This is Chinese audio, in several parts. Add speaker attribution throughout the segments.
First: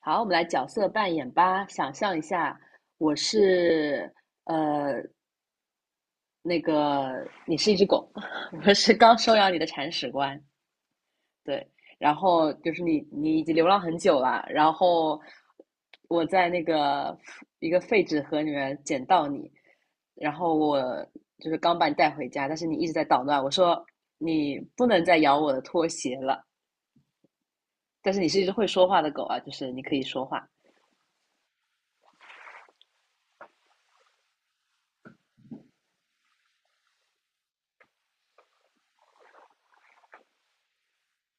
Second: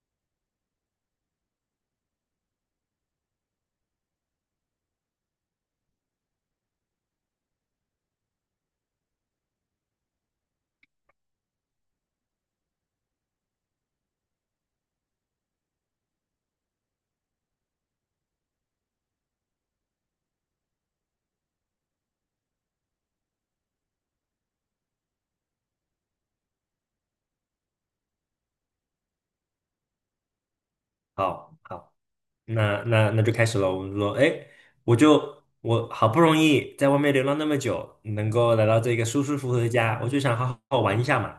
Speaker 1: 好，我们来角色扮演吧。想象一下，我是呃你是一只狗，我是刚收养你的铲屎官，对。然后就是你已经流浪很久了，然后我在一个废纸盒里面捡到你，然后我就是刚把你带回家，但是你一直在捣乱。我说你不能再咬我的拖鞋了，但是你是一只会说话的狗啊，就是你可以说话。
Speaker 2: 好好，那就开始了。我们说，哎，我好不容易在外面流浪那么久，能够来到这个舒舒服服的家，我就想好好玩一下嘛。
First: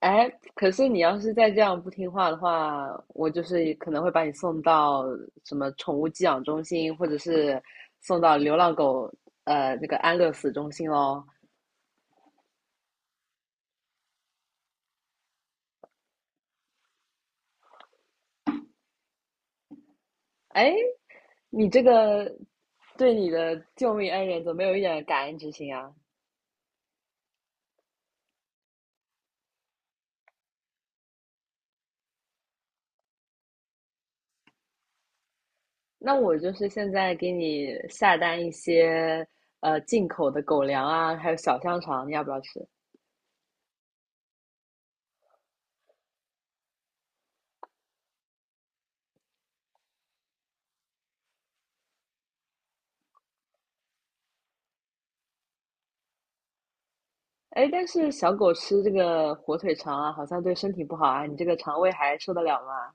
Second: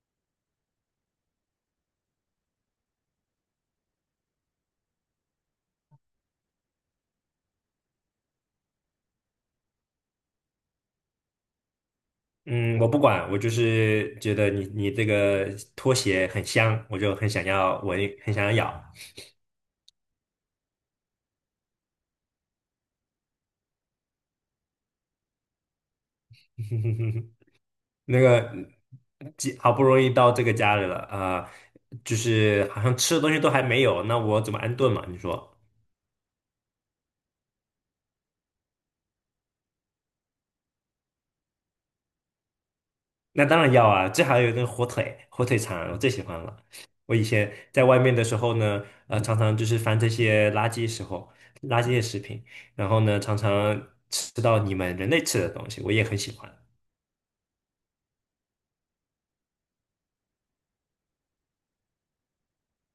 Speaker 1: 哎，可是你要是再这样不听话的话，我就是可能会把你送到什么宠物寄养中心，或者是送到流浪狗安乐死中心喽。
Speaker 2: 嗯，我不管，我就是觉得你这个拖鞋很香，我就很想要闻，很想要咬。
Speaker 1: 哎，你这个对你的救命恩人怎么没有一点感恩之心啊？
Speaker 2: 那个好不容易到这个家里了啊，就是好像吃的东西都还没有，那我怎么安顿嘛？你说？
Speaker 1: 那我就是现在给你下单一些进口的狗粮啊，还有小香肠，你要不要吃？
Speaker 2: 那当然要啊，这还有那个火腿，火腿肠我最喜欢了。我以前在外面的时候呢，常常就是翻这些垃圾时候，垃圾的食品，然后呢，常常吃到你们人类吃的东西，我也很喜欢，
Speaker 1: 哎，但是小狗吃这个火腿肠啊，好像对身体不好啊，你这个肠胃还受得了吗？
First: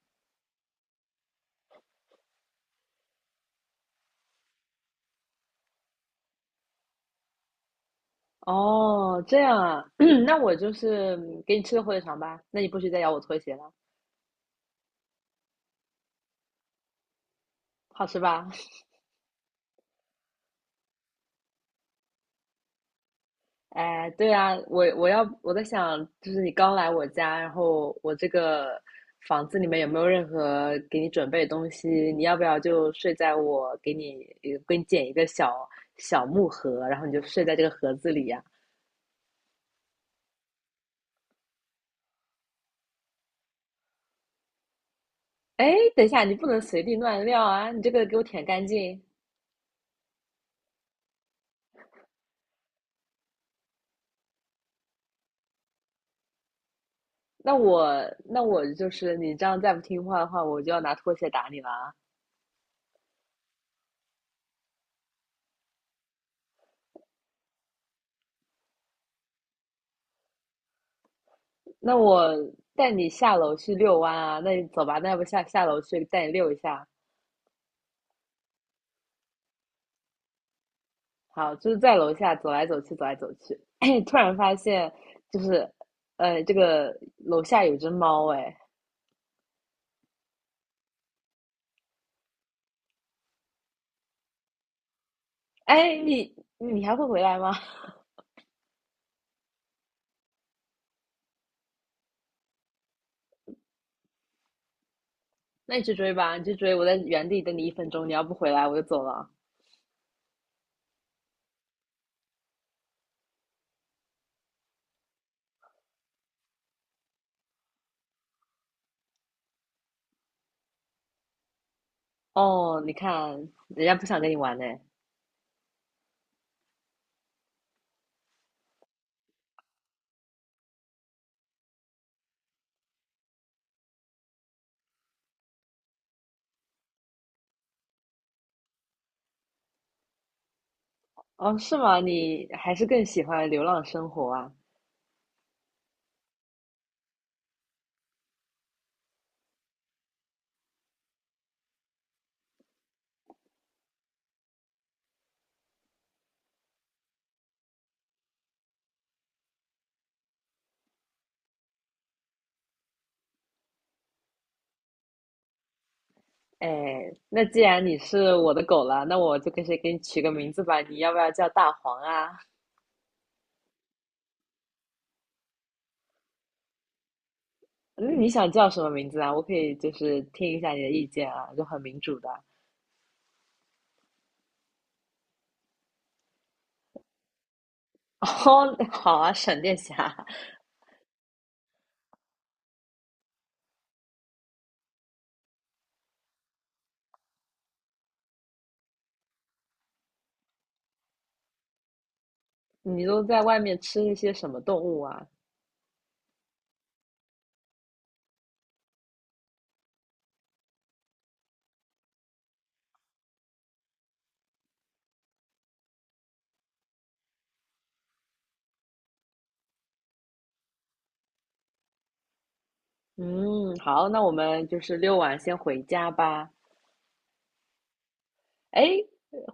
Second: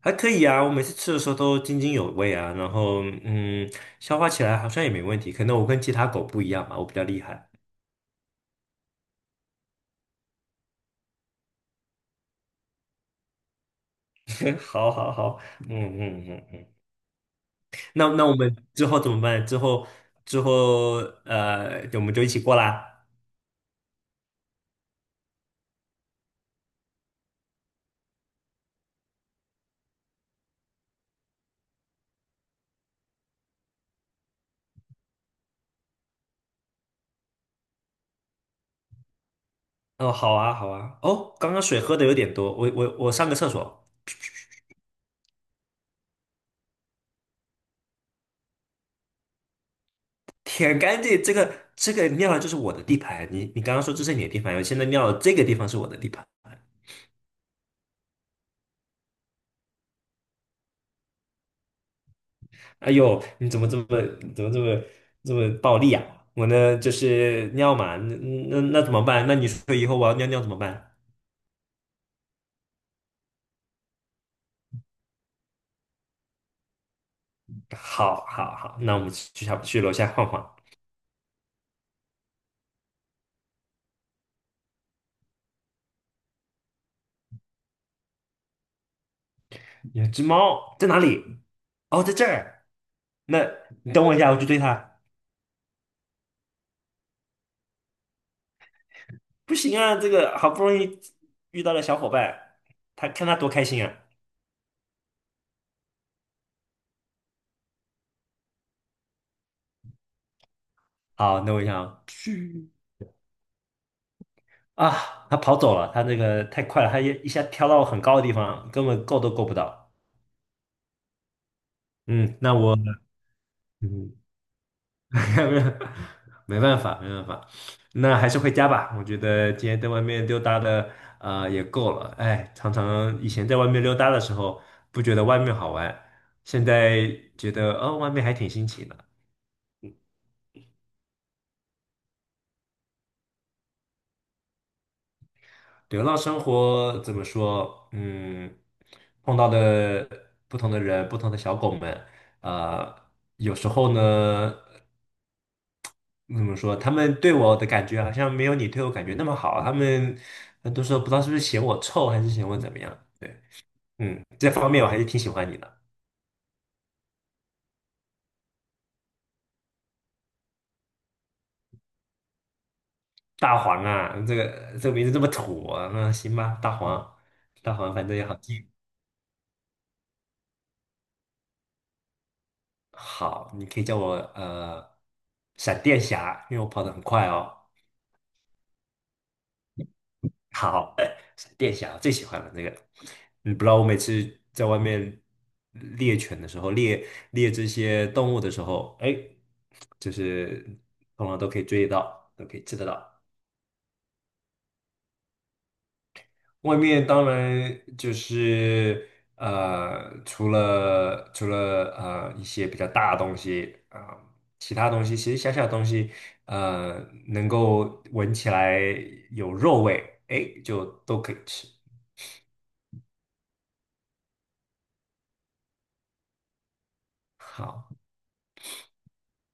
Speaker 2: 还可以啊。我每次吃的时候都津津有味啊，然后嗯，消化起来好像也没问题。可能我跟其他狗不一样吧，我比较厉害。
Speaker 1: 哦，这样啊，那我就是给你吃个火腿肠吧。那你不许再咬我拖鞋了，
Speaker 2: 好好好，嗯嗯嗯嗯，
Speaker 1: 好
Speaker 2: 那
Speaker 1: 吃
Speaker 2: 那我
Speaker 1: 吧？
Speaker 2: 们 之后怎么办？之后我们就一起过啦。
Speaker 1: 哎，对啊，我在想，就是你刚来我家，然后我这个房子里面有没有任何给你准备的东西？你要不要就睡在我给你捡一个小小木盒，然后你就睡在这个盒子里呀、
Speaker 2: 哦，好啊，好啊。哦，刚刚水喝的有点多，我上个厕所，
Speaker 1: 哎，等一下，你不能随地乱尿啊！你这个给我舔干净。
Speaker 2: 舔干净。这个尿了就是我的地盘，你刚刚说这是你的地盘，我现在尿了这个地方是我的地盘。
Speaker 1: 那我那我就是你这样再不听话的话，我就要拿拖鞋打你了啊。
Speaker 2: 哎呦，你怎么这么怎么这么这么暴力啊？我呢就是尿嘛，那怎么办？那你说以后我要尿尿怎么办？
Speaker 1: 那我带你下楼去遛弯啊，那你走吧，那要不下楼去带你遛一下？
Speaker 2: 好，好，好，那我们去下去楼下晃晃。
Speaker 1: 好，就是在楼下走来走去，走来走去，突然发现就是，这个楼下有只猫，哎，
Speaker 2: 有只猫在哪里？哦，在这儿。那你等我一下，我去追它。
Speaker 1: 哎，你还会回来吗？
Speaker 2: 不行啊，这个好不容易遇到了小伙伴，他看他多开心啊！
Speaker 1: 那你去追吧，你去追，我在原地等你一分钟，你要不回来我就走了。
Speaker 2: 好，那我想啊，他跑走了，他那个太快了，他一下跳到很高的地方，根本够都够不到。嗯，那我
Speaker 1: 哦，你看人家不
Speaker 2: 嗯，
Speaker 1: 想跟你玩呢。
Speaker 2: 没办法，没办法，那还是回家吧。我觉得今天在外面溜达的也够了。哎，常常以前在外面溜达的时候，不觉得外面好玩，现在觉得哦，外面还挺新奇的。
Speaker 1: 哦，是吗？你还是更喜欢流浪生活啊？
Speaker 2: 流浪生活怎么说？嗯，碰到的不同的人，不同的小狗们，呃，有时候呢，怎么说？他们对我的感觉好像没有你对我感觉那么好。他们很多时候不知道是不是嫌我臭，还是嫌我怎么样？对，嗯，这方面我还是挺喜欢你的，
Speaker 1: 哎，那既然你是我的狗了，那我就给你取个名字吧？你要不要叫大黄啊？
Speaker 2: 大黄啊，这个名字这么土啊，那行吧，大黄，大黄，反
Speaker 1: 那
Speaker 2: 正也
Speaker 1: 你
Speaker 2: 好
Speaker 1: 想
Speaker 2: 记。
Speaker 1: 叫什么名字啊？我可以就是听一下你的意见啊，就很民主的。
Speaker 2: 好，你可以叫我闪电侠，因为我跑得很快哦。
Speaker 1: 哦，好啊，闪电侠，
Speaker 2: 好，闪电侠最喜欢了那个，你不知道我每次在外面猎犬的时候，猎这些动物的时候，哎，就是通常都可以追得到，都可以吃得
Speaker 1: 你
Speaker 2: 到。
Speaker 1: 都在外面吃一些什么动物啊？
Speaker 2: 外面当然就是呃，除了一些比较大的东西啊、呃其他东西其实小小的东西，呃，能够闻起来有肉味，哎，就都可以吃。
Speaker 1: 嗯，好，那我们就是遛完先回家吧。
Speaker 2: 好，
Speaker 1: 哎，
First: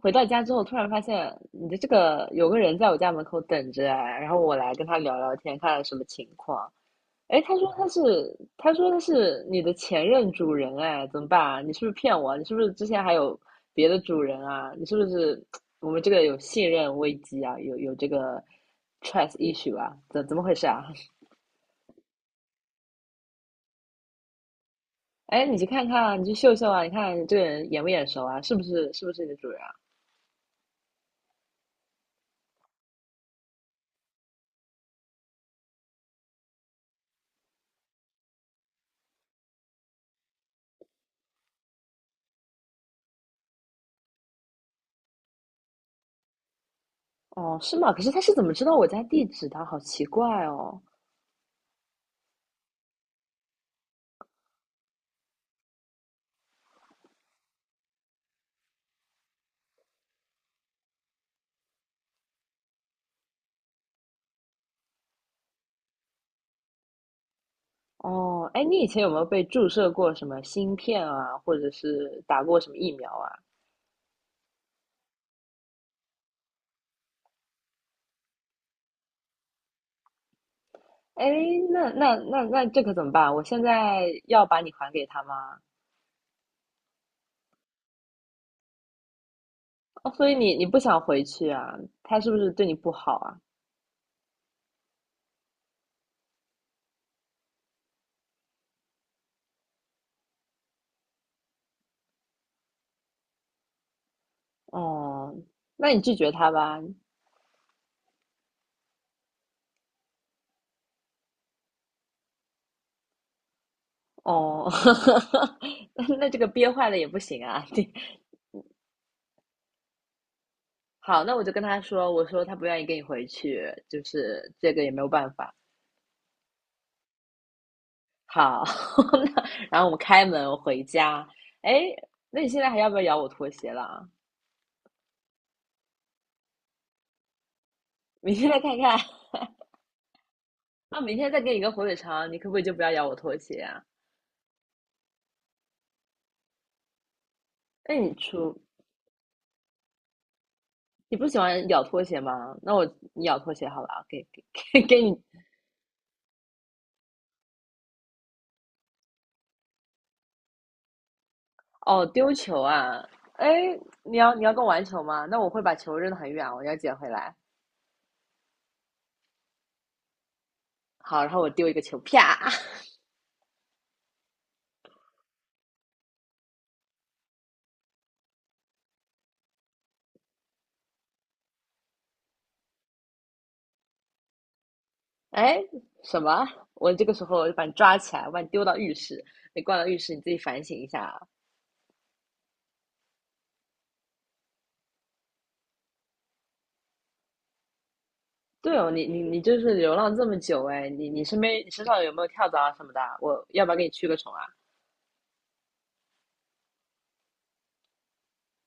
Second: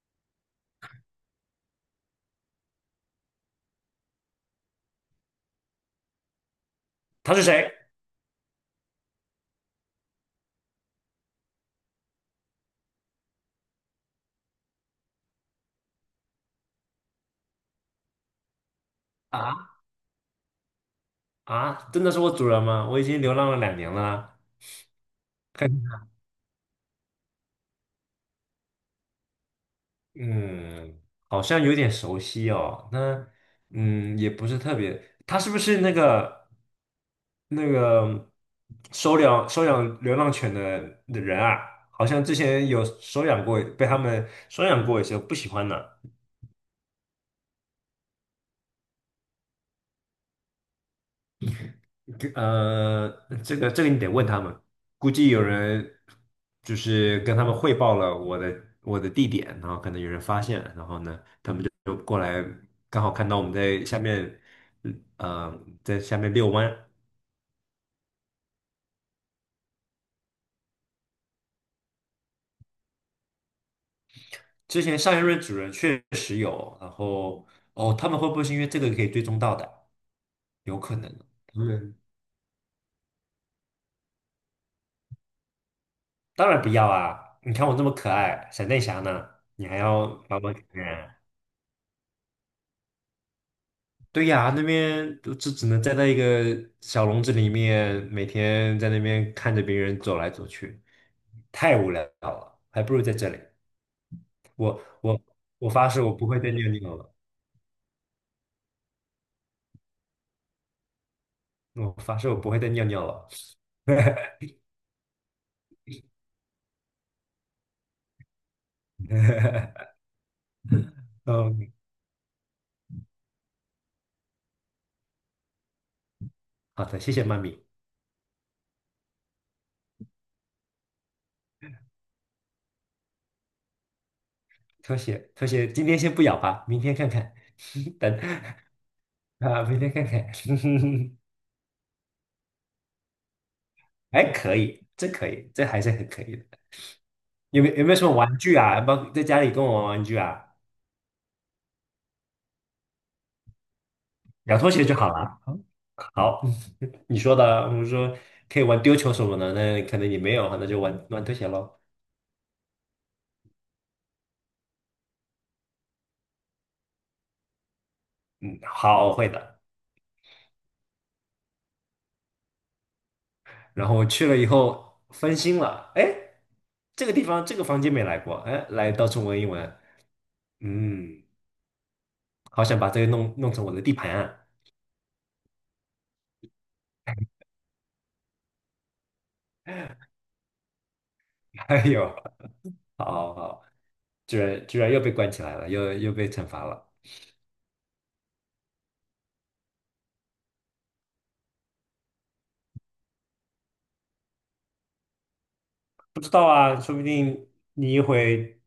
Speaker 1: 回到家之后，突然发现你的这个有个人在我家门口等着啊，然后我来跟他聊聊天，看看什么情况。
Speaker 2: 他
Speaker 1: 哎，
Speaker 2: 是谁？
Speaker 1: 他说他是你的前任主人，哎，怎么办啊？你是不是骗我啊，你是不是之前还有别的主人啊？你是不是 我们这个有信任危机啊？有这个 trust
Speaker 2: 啊
Speaker 1: issue 啊？怎么回事啊？
Speaker 2: 啊！真的是我主人吗？我已经流浪了两年了。
Speaker 1: 哎，你去看看啊，你去秀秀啊，你看这个人眼不眼熟啊？是不是你的主人啊？
Speaker 2: 嗯，好像有点熟悉哦。那嗯，也不是特别。他是不是那个收养流浪犬的的人啊？好像之前有收养过，被他们收养过一些，不喜欢呢。
Speaker 1: 哦，是吗？可是他是怎么知道我家地址的？好奇怪哦。
Speaker 2: 呃，这个你得问他们，估计有人就是跟他们汇报了我的地点，然后可能有人发现，然后呢，他们就过来，刚好看到我们在下面，嗯呃，在下面遛弯。
Speaker 1: 哦，哎，你以前有没有被注射过什么芯片啊，或者是打过什么疫苗啊？
Speaker 2: 之前上一任主人确实有，然后哦，他们会不会是因为这个可以追踪到的？有可能，
Speaker 1: 哎，
Speaker 2: 他
Speaker 1: 那
Speaker 2: 们
Speaker 1: 那那那这可怎么办？我现在要把你还给他吗？
Speaker 2: 当然不要啊！你看我这么可爱，闪电侠呢，你还要
Speaker 1: 哦，所以
Speaker 2: 把我
Speaker 1: 你
Speaker 2: 怎
Speaker 1: 不
Speaker 2: 么
Speaker 1: 想
Speaker 2: 样？
Speaker 1: 回去啊？他是不是对你不好啊？
Speaker 2: 对呀，那边就只能站在一个小笼子里面，每天在那边看着别人走来走去，太无聊了，还不如在这里。我
Speaker 1: 哦，
Speaker 2: 我
Speaker 1: 那
Speaker 2: 发
Speaker 1: 你
Speaker 2: 誓，我
Speaker 1: 拒
Speaker 2: 不
Speaker 1: 绝
Speaker 2: 会
Speaker 1: 他
Speaker 2: 再尿
Speaker 1: 吧。
Speaker 2: 尿了。我发誓，我不会再尿尿了。
Speaker 1: 哦，那那这个憋坏了也不行啊。对，好，那我就跟
Speaker 2: 嗯，
Speaker 1: 他说，我说他不愿意跟你回去，就是这个也没有办法。
Speaker 2: 好的，谢谢妈咪，
Speaker 1: 好，那然后我们开门，我回家。哎，那你现在还要不要咬我拖鞋了啊？
Speaker 2: 拖鞋拖鞋，今天先不咬吧，明天看看，等
Speaker 1: 明天再看看。
Speaker 2: 啊，明天看看，
Speaker 1: 那明天 再给你一个火腿肠，你可不可以就不要咬我拖鞋啊？
Speaker 2: 还可以，这可以，这还是很可以的。有没
Speaker 1: 那
Speaker 2: 有什么
Speaker 1: 你
Speaker 2: 玩具
Speaker 1: 出，
Speaker 2: 啊？包括在家里跟我玩玩具啊？
Speaker 1: 你不喜欢咬拖鞋吗？那我你咬拖鞋好了啊，
Speaker 2: 两拖
Speaker 1: 给
Speaker 2: 鞋 就
Speaker 1: 给
Speaker 2: 好
Speaker 1: 你
Speaker 2: 了。好，你说的啊我说可以玩丢球什么的，那可能你没有，那就玩玩拖鞋喽。
Speaker 1: 哦，丢球啊！哎，你要跟我玩球吗？那我会把球扔得很远，我要捡回来。
Speaker 2: 嗯好，我会的。
Speaker 1: 好，然后我丢一个球，啪！
Speaker 2: 然后我去了以后分心了，哎，这个地方这个房间没来过，哎，来到处闻一闻，嗯，好想把这个弄成我的地盘啊。
Speaker 1: 哎，什么？我这个时候就把你抓起来，我把你丢到浴室。你挂到浴室，你自己反省一下啊。
Speaker 2: 哎呦，好好好，居然又被关起来了，又被惩罚了。
Speaker 1: 对哦，你就是流浪这么久哎，你身上有没有跳蚤啊什么的啊，我要不要给你驱个虫啊？
Speaker 2: 不知道啊，说不定你一回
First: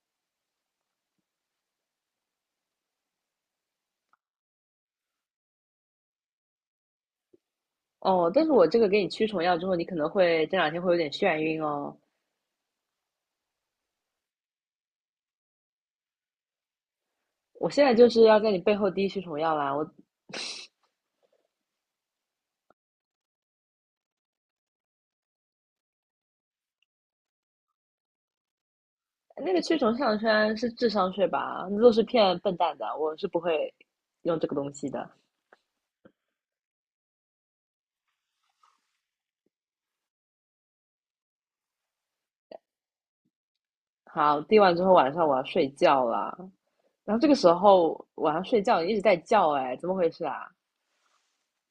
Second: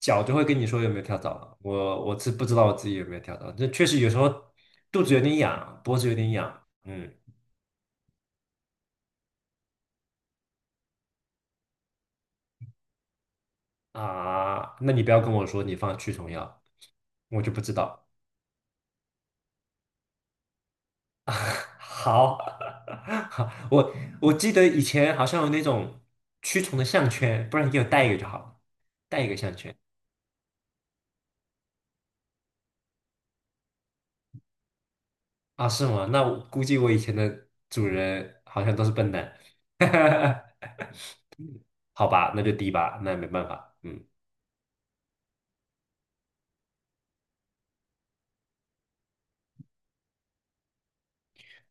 Speaker 2: 脚就会跟你说有没有跳蚤了。我是不知道我自己有没有跳蚤，这确实有时候肚子有点痒，脖子有点痒，嗯
Speaker 1: 哦，但是我这个给你驱虫药之后，你可能会这两天会有点眩晕哦。
Speaker 2: 啊，那你不要跟我说你放驱虫药，我就不
Speaker 1: 我
Speaker 2: 知
Speaker 1: 现在就
Speaker 2: 道。
Speaker 1: 是要在你背后滴驱虫药啦！
Speaker 2: 好，好，我记得以前好像有那种驱虫的项圈，不然你给我带一个就好了，带一个
Speaker 1: 那
Speaker 2: 项
Speaker 1: 个
Speaker 2: 圈
Speaker 1: 驱虫项圈是智商税吧？那都是骗笨蛋的，我是不会用这个东西的。
Speaker 2: 啊？是吗？那我估计我以前的主人好像都是笨蛋。好吧，那就低吧，那也没办法，嗯，
Speaker 1: 好，滴完之后晚上我要睡觉了。然后这个时候晚上睡觉你一直在叫，哎，怎么回事啊？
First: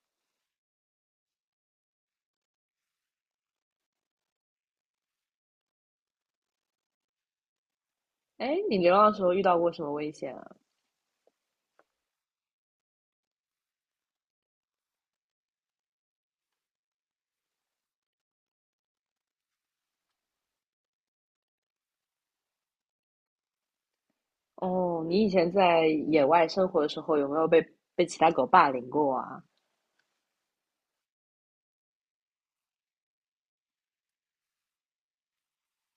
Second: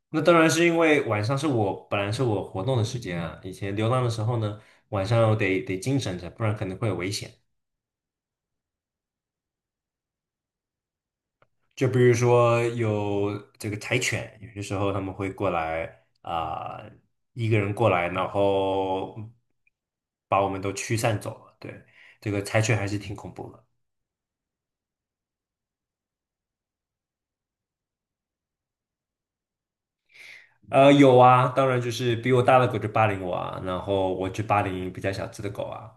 Speaker 2: 那当然是因为晚上是我本来是我活动的时间啊，以前流浪的时候呢，晚上我得精神着，不然可能会有危险。
Speaker 1: 哎，你流浪的时候遇到过什么危险啊？
Speaker 2: 就比如说有这个柴犬，有些时候他们会过来啊、一个人过来，然后把我们都驱散走了。对，这个柴犬还是挺恐怖的。
Speaker 1: 哦，你以前在野外生活的时候有没有被其他狗霸凌过啊？
Speaker 2: 呃，有啊，当然就是比我大的狗就霸凌我啊，然后我去霸凌比较小只的狗啊。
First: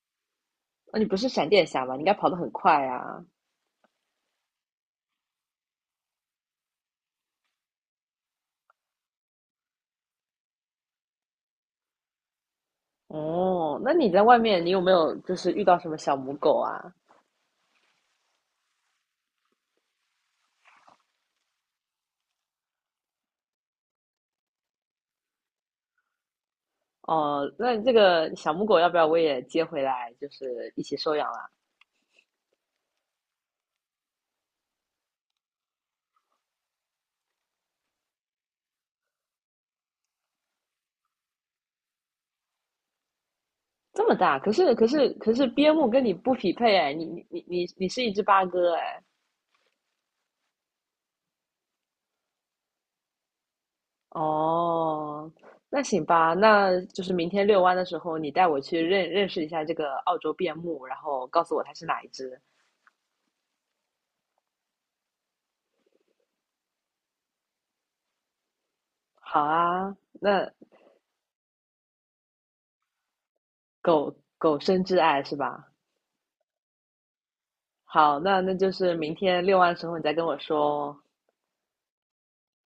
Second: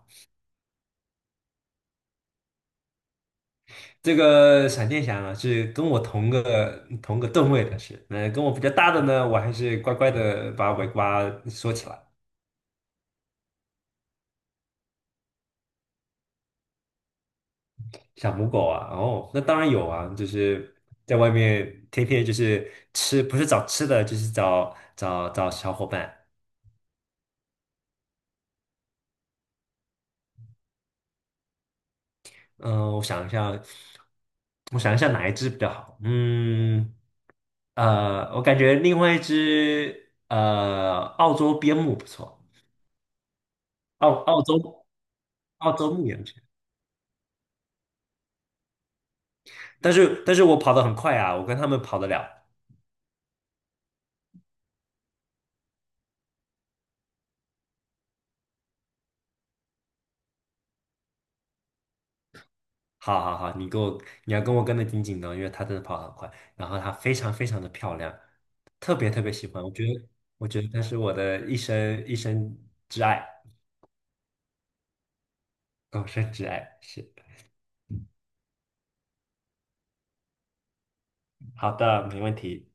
Speaker 1: 那、你不是闪电侠吗？你应该跑得很快啊。
Speaker 2: 这个闪电侠呢是跟我同个段位的是，那跟我比较大的呢，我还是乖乖的把尾巴缩起来。
Speaker 1: 哦，那你在外面有没有就是遇到什么小母狗啊？
Speaker 2: 小母狗啊，哦，那当然有啊，就是在外面天天就是吃，不是找吃的，就是找找小伙伴。
Speaker 1: 哦，那这个小母狗要不要我也接回来，就是一起收养啦？
Speaker 2: 嗯、我想一下，我想一下哪一只比较好？嗯，呃，我感觉另外一只呃澳洲边牧不错，
Speaker 1: 这
Speaker 2: 澳
Speaker 1: 么大，
Speaker 2: 澳
Speaker 1: 可是
Speaker 2: 洲澳
Speaker 1: 边牧
Speaker 2: 洲
Speaker 1: 跟
Speaker 2: 牧
Speaker 1: 你
Speaker 2: 羊
Speaker 1: 不
Speaker 2: 犬。
Speaker 1: 匹配哎，你你是一只八哥哎。
Speaker 2: 但是我跑得很快啊，我跟他们跑得了。
Speaker 1: 哦，那行吧，那就是明天遛弯的时候，你带我去认识一下这个澳洲边牧，然后告诉我它是哪一只。
Speaker 2: 好好好，你要跟我跟得紧紧的，因为他真的跑得很快，然后他非常非常的漂亮，特别特别
Speaker 1: 好
Speaker 2: 喜欢。
Speaker 1: 啊，
Speaker 2: 我
Speaker 1: 那
Speaker 2: 觉得他是我的一生挚爱，
Speaker 1: 狗狗生挚爱是吧？
Speaker 2: 终身挚爱。是，
Speaker 1: 好，那那就是明天遛弯的时候你再跟我说哦
Speaker 2: 好的，没问题。